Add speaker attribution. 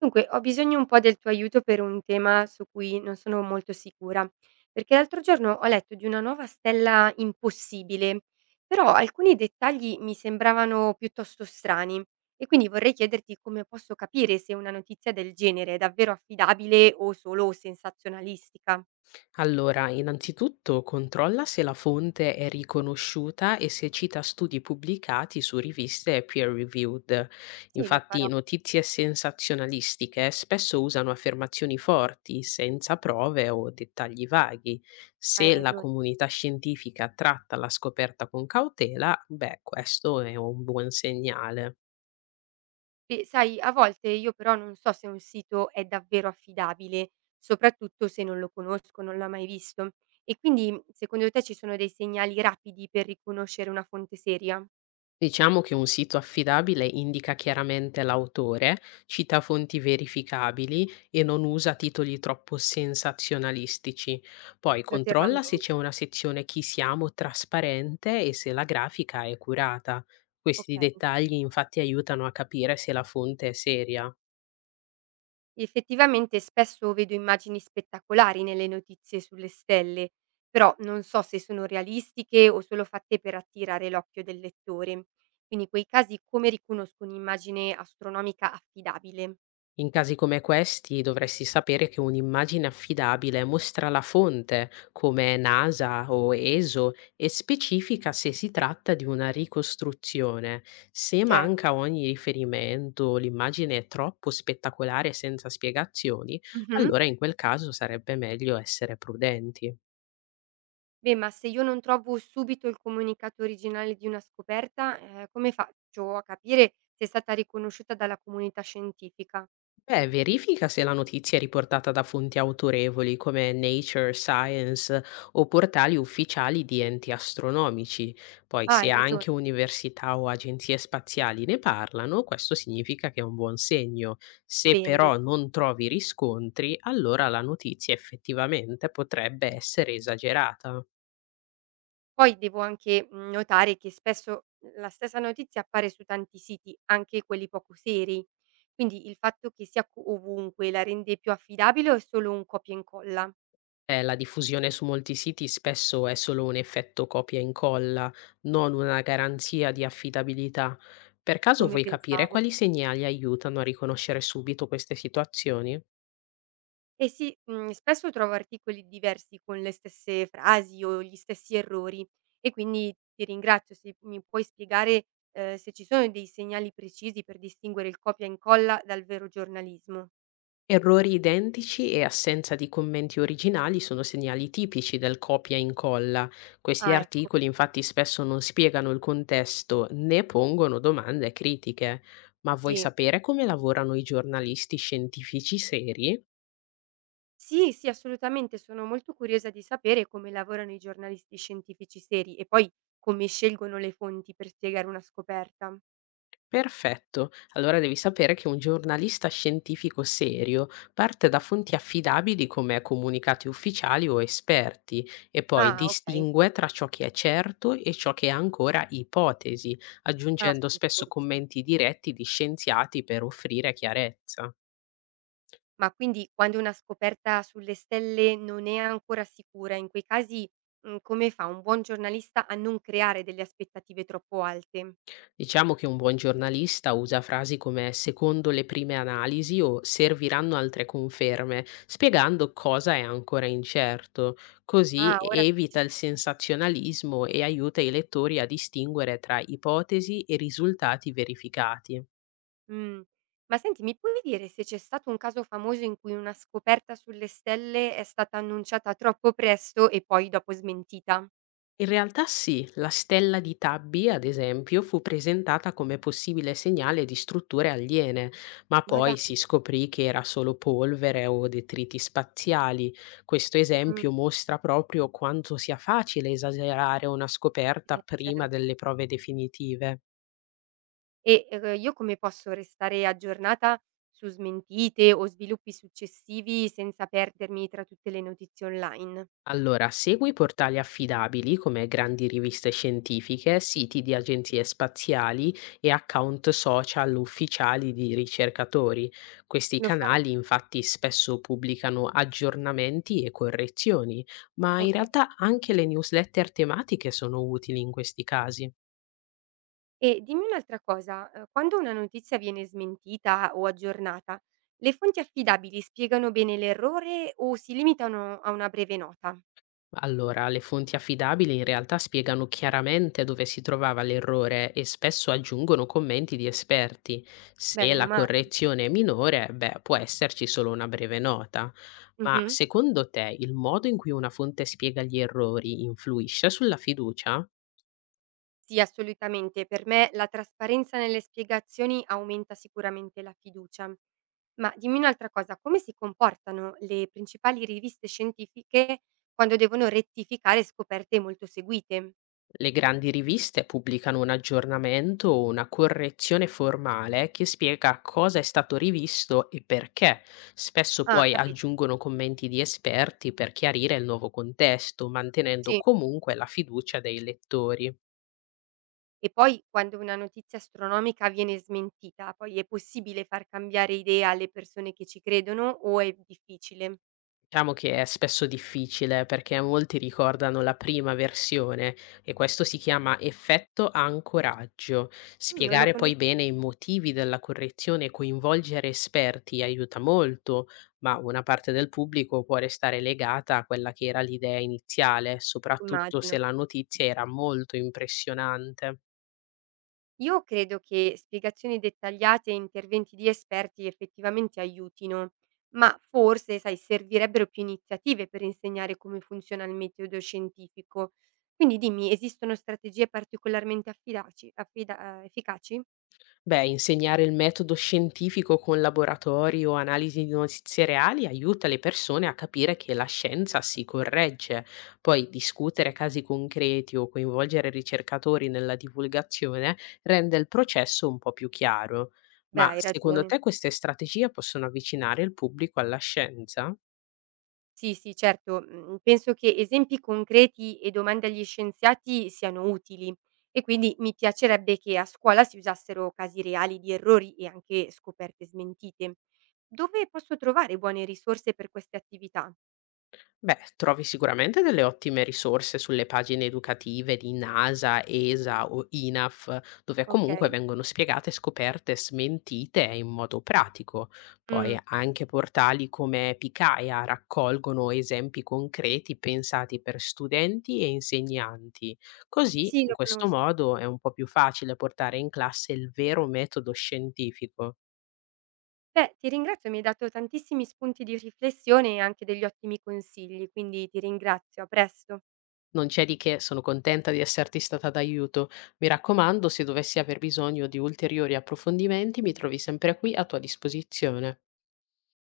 Speaker 1: Dunque, ho bisogno un po' del tuo aiuto per un tema su cui non sono molto sicura, perché l'altro giorno ho letto di una nuova stella impossibile, però alcuni dettagli mi sembravano piuttosto strani e quindi vorrei chiederti come posso capire se una notizia del genere è davvero affidabile o solo sensazionalistica.
Speaker 2: Allora, innanzitutto controlla se la fonte è riconosciuta e se cita studi pubblicati su riviste peer reviewed.
Speaker 1: Sì, lo
Speaker 2: Infatti,
Speaker 1: farò,
Speaker 2: notizie sensazionalistiche spesso usano affermazioni forti, senza prove o dettagli vaghi.
Speaker 1: hai
Speaker 2: Se la
Speaker 1: ragione.
Speaker 2: comunità scientifica tratta la scoperta con cautela, beh, questo è un buon segnale.
Speaker 1: E sai, a volte io però non so se un sito è davvero affidabile, soprattutto se non lo conosco, non l'ho mai visto. E quindi secondo te ci sono dei segnali rapidi per riconoscere una fonte seria?
Speaker 2: Diciamo che un sito affidabile indica chiaramente l'autore, cita fonti verificabili e non usa titoli troppo sensazionalistici. Poi
Speaker 1: Lo terrò a
Speaker 2: controlla
Speaker 1: mente.
Speaker 2: se c'è una sezione chi siamo trasparente e se la grafica è curata. Questi
Speaker 1: Ok.
Speaker 2: dettagli infatti aiutano a capire se la fonte è seria.
Speaker 1: Effettivamente spesso vedo immagini spettacolari nelle notizie sulle stelle, però non so se sono realistiche o solo fatte per attirare l'occhio del lettore. Quindi in quei casi come riconosco un'immagine astronomica affidabile?
Speaker 2: In casi come questi dovresti sapere che un'immagine affidabile mostra la fonte, come NASA o ESO, e specifica se si tratta di una ricostruzione. Se
Speaker 1: Certo.
Speaker 2: manca ogni riferimento, o l'immagine è troppo spettacolare senza spiegazioni,
Speaker 1: Mhm.
Speaker 2: allora in quel caso sarebbe meglio essere prudenti.
Speaker 1: Beh, ma se io non trovo subito il comunicato originale di una scoperta, come faccio a capire se è stata riconosciuta dalla comunità scientifica?
Speaker 2: Beh, verifica se la notizia è riportata da fonti autorevoli come Nature, Science o portali ufficiali di enti astronomici. Poi,
Speaker 1: Ah,
Speaker 2: se
Speaker 1: hai ragione.
Speaker 2: anche università o agenzie spaziali ne parlano, questo significa che è un buon segno. Se
Speaker 1: Bene,
Speaker 2: però
Speaker 1: bene.
Speaker 2: non trovi riscontri, allora la notizia effettivamente potrebbe essere esagerata.
Speaker 1: Poi devo anche, notare che spesso la stessa notizia appare su tanti siti, anche quelli poco seri. Quindi il fatto che sia co ovunque la rende più affidabile o è solo un copia e incolla?
Speaker 2: La diffusione su molti siti spesso è solo un effetto copia e incolla, non una garanzia di affidabilità. Per caso
Speaker 1: Come
Speaker 2: vuoi capire
Speaker 1: pensavo.
Speaker 2: quali segnali aiutano a riconoscere subito queste situazioni?
Speaker 1: Eh sì, spesso trovo articoli diversi con le stesse frasi o gli stessi errori e quindi ti ringrazio se mi puoi spiegare, se ci sono dei segnali precisi per distinguere il copia e incolla dal vero giornalismo.
Speaker 2: Errori identici e assenza di commenti originali sono segnali tipici del copia e incolla. Questi
Speaker 1: Ah ecco,
Speaker 2: articoli infatti spesso non spiegano il contesto né pongono domande critiche. Ma vuoi
Speaker 1: sì.
Speaker 2: sapere come lavorano i giornalisti scientifici seri?
Speaker 1: Sì, sì, assolutamente, sono molto curiosa di sapere come lavorano i giornalisti scientifici seri e poi come scelgono le fonti per spiegare una scoperta.
Speaker 2: Perfetto. Allora devi sapere che un giornalista scientifico serio parte da fonti affidabili come comunicati ufficiali o esperti e poi
Speaker 1: Ah okay,
Speaker 2: distingue tra ciò che è certo e ciò che è ancora ipotesi,
Speaker 1: ah
Speaker 2: aggiungendo spesso
Speaker 1: assolutamente sì.
Speaker 2: commenti diretti di scienziati per offrire chiarezza.
Speaker 1: Ma quindi quando una scoperta sulle stelle non è ancora sicura, in quei casi, come fa un buon giornalista a non creare delle aspettative troppo alte?
Speaker 2: Diciamo che un buon giornalista usa frasi come secondo le prime analisi o serviranno altre conferme, spiegando cosa è ancora incerto. Così
Speaker 1: Ah, ora
Speaker 2: evita il
Speaker 1: capisco.
Speaker 2: sensazionalismo e aiuta i lettori a distinguere tra ipotesi e risultati verificati.
Speaker 1: Mh. Ma senti, mi puoi dire se c'è stato un caso famoso in cui una scoperta sulle stelle è stata annunciata troppo presto e poi dopo smentita?
Speaker 2: In realtà sì, la stella di Tabby, ad esempio, fu presentata come possibile segnale di strutture aliene, ma
Speaker 1: Ma
Speaker 2: poi si
Speaker 1: dai.
Speaker 2: scoprì che era solo polvere o detriti spaziali. Questo
Speaker 1: Mh.
Speaker 2: esempio mostra proprio quanto sia facile esagerare una scoperta prima
Speaker 1: Certo.
Speaker 2: delle prove definitive.
Speaker 1: E, io come posso restare aggiornata su smentite o sviluppi successivi senza perdermi tra tutte le notizie online?
Speaker 2: Allora, segui portali affidabili come grandi riviste scientifiche, siti di agenzie spaziali e account social ufficiali di ricercatori. Questi
Speaker 1: Lo farò,
Speaker 2: canali infatti spesso pubblicano aggiornamenti e correzioni, ma in
Speaker 1: okay.
Speaker 2: realtà anche le newsletter tematiche sono utili in questi casi.
Speaker 1: E dimmi un'altra cosa, quando una notizia viene smentita o aggiornata, le fonti affidabili spiegano bene l'errore o si limitano a una breve nota?
Speaker 2: Allora, le fonti affidabili in realtà spiegano chiaramente dove si trovava l'errore e spesso aggiungono commenti di esperti.
Speaker 1: Beh,
Speaker 2: Se
Speaker 1: meno
Speaker 2: la
Speaker 1: male.
Speaker 2: correzione è minore, beh, può esserci solo una breve nota. Ma
Speaker 1: Mh-mh.
Speaker 2: secondo te il modo in cui una fonte spiega gli errori influisce sulla fiducia?
Speaker 1: Sì, assolutamente. Per me la trasparenza nelle spiegazioni aumenta sicuramente la fiducia. Ma dimmi un'altra cosa, come si comportano le principali riviste scientifiche quando devono rettificare scoperte molto seguite?
Speaker 2: Le grandi riviste pubblicano un aggiornamento o una correzione formale che spiega cosa è stato rivisto e perché. Spesso
Speaker 1: Ah,
Speaker 2: poi
Speaker 1: capito,
Speaker 2: aggiungono commenti di esperti per chiarire il nuovo contesto, mantenendo
Speaker 1: sì.
Speaker 2: comunque la fiducia dei lettori.
Speaker 1: E poi quando una notizia astronomica viene smentita, poi è possibile far cambiare idea alle persone che ci credono o è difficile?
Speaker 2: Diciamo che è spesso difficile perché molti ricordano la prima versione e questo si chiama effetto ancoraggio.
Speaker 1: Mm, non lo
Speaker 2: Spiegare poi
Speaker 1: conoscevo,
Speaker 2: bene i motivi della correzione e coinvolgere esperti aiuta molto, ma una parte del pubblico può restare legata a quella che era l'idea iniziale, soprattutto se
Speaker 1: immagino.
Speaker 2: la notizia era molto impressionante.
Speaker 1: Io credo che spiegazioni dettagliate e interventi di esperti effettivamente aiutino, ma forse, sai, servirebbero più iniziative per insegnare come funziona il metodo scientifico. Quindi dimmi, esistono strategie particolarmente efficaci?
Speaker 2: Beh, insegnare il metodo scientifico con laboratori o analisi di notizie reali aiuta le persone a capire che la scienza si corregge. Poi discutere casi concreti o coinvolgere ricercatori nella divulgazione rende il processo un po' più chiaro.
Speaker 1: Beh,
Speaker 2: Ma
Speaker 1: hai
Speaker 2: secondo
Speaker 1: ragione.
Speaker 2: te queste strategie possono avvicinare il pubblico alla scienza?
Speaker 1: Sì, sì, certo. Mhmm, Penso che esempi concreti e domande agli scienziati siano utili e quindi mi piacerebbe che a scuola si usassero casi reali di errori e anche scoperte smentite. Dove posso trovare buone risorse per queste attività?
Speaker 2: Beh, trovi sicuramente delle ottime risorse sulle pagine educative di NASA, ESA o INAF, dove comunque
Speaker 1: Okay.
Speaker 2: vengono spiegate scoperte smentite in modo pratico. Poi
Speaker 1: Mh.
Speaker 2: anche portali come Picaia raccolgono esempi concreti pensati per studenti e insegnanti. Così,
Speaker 1: Sì,
Speaker 2: in
Speaker 1: lo
Speaker 2: questo
Speaker 1: conosco.
Speaker 2: modo, è un po' più facile portare in classe il vero metodo scientifico.
Speaker 1: Beh, ti ringrazio, mi hai dato tantissimi spunti di riflessione e anche degli ottimi consigli, quindi ti ringrazio. A presto.
Speaker 2: Non c'è di che, sono contenta di esserti stata d'aiuto. Mi raccomando, se dovessi aver bisogno di ulteriori approfondimenti, mi trovi sempre qui a tua disposizione.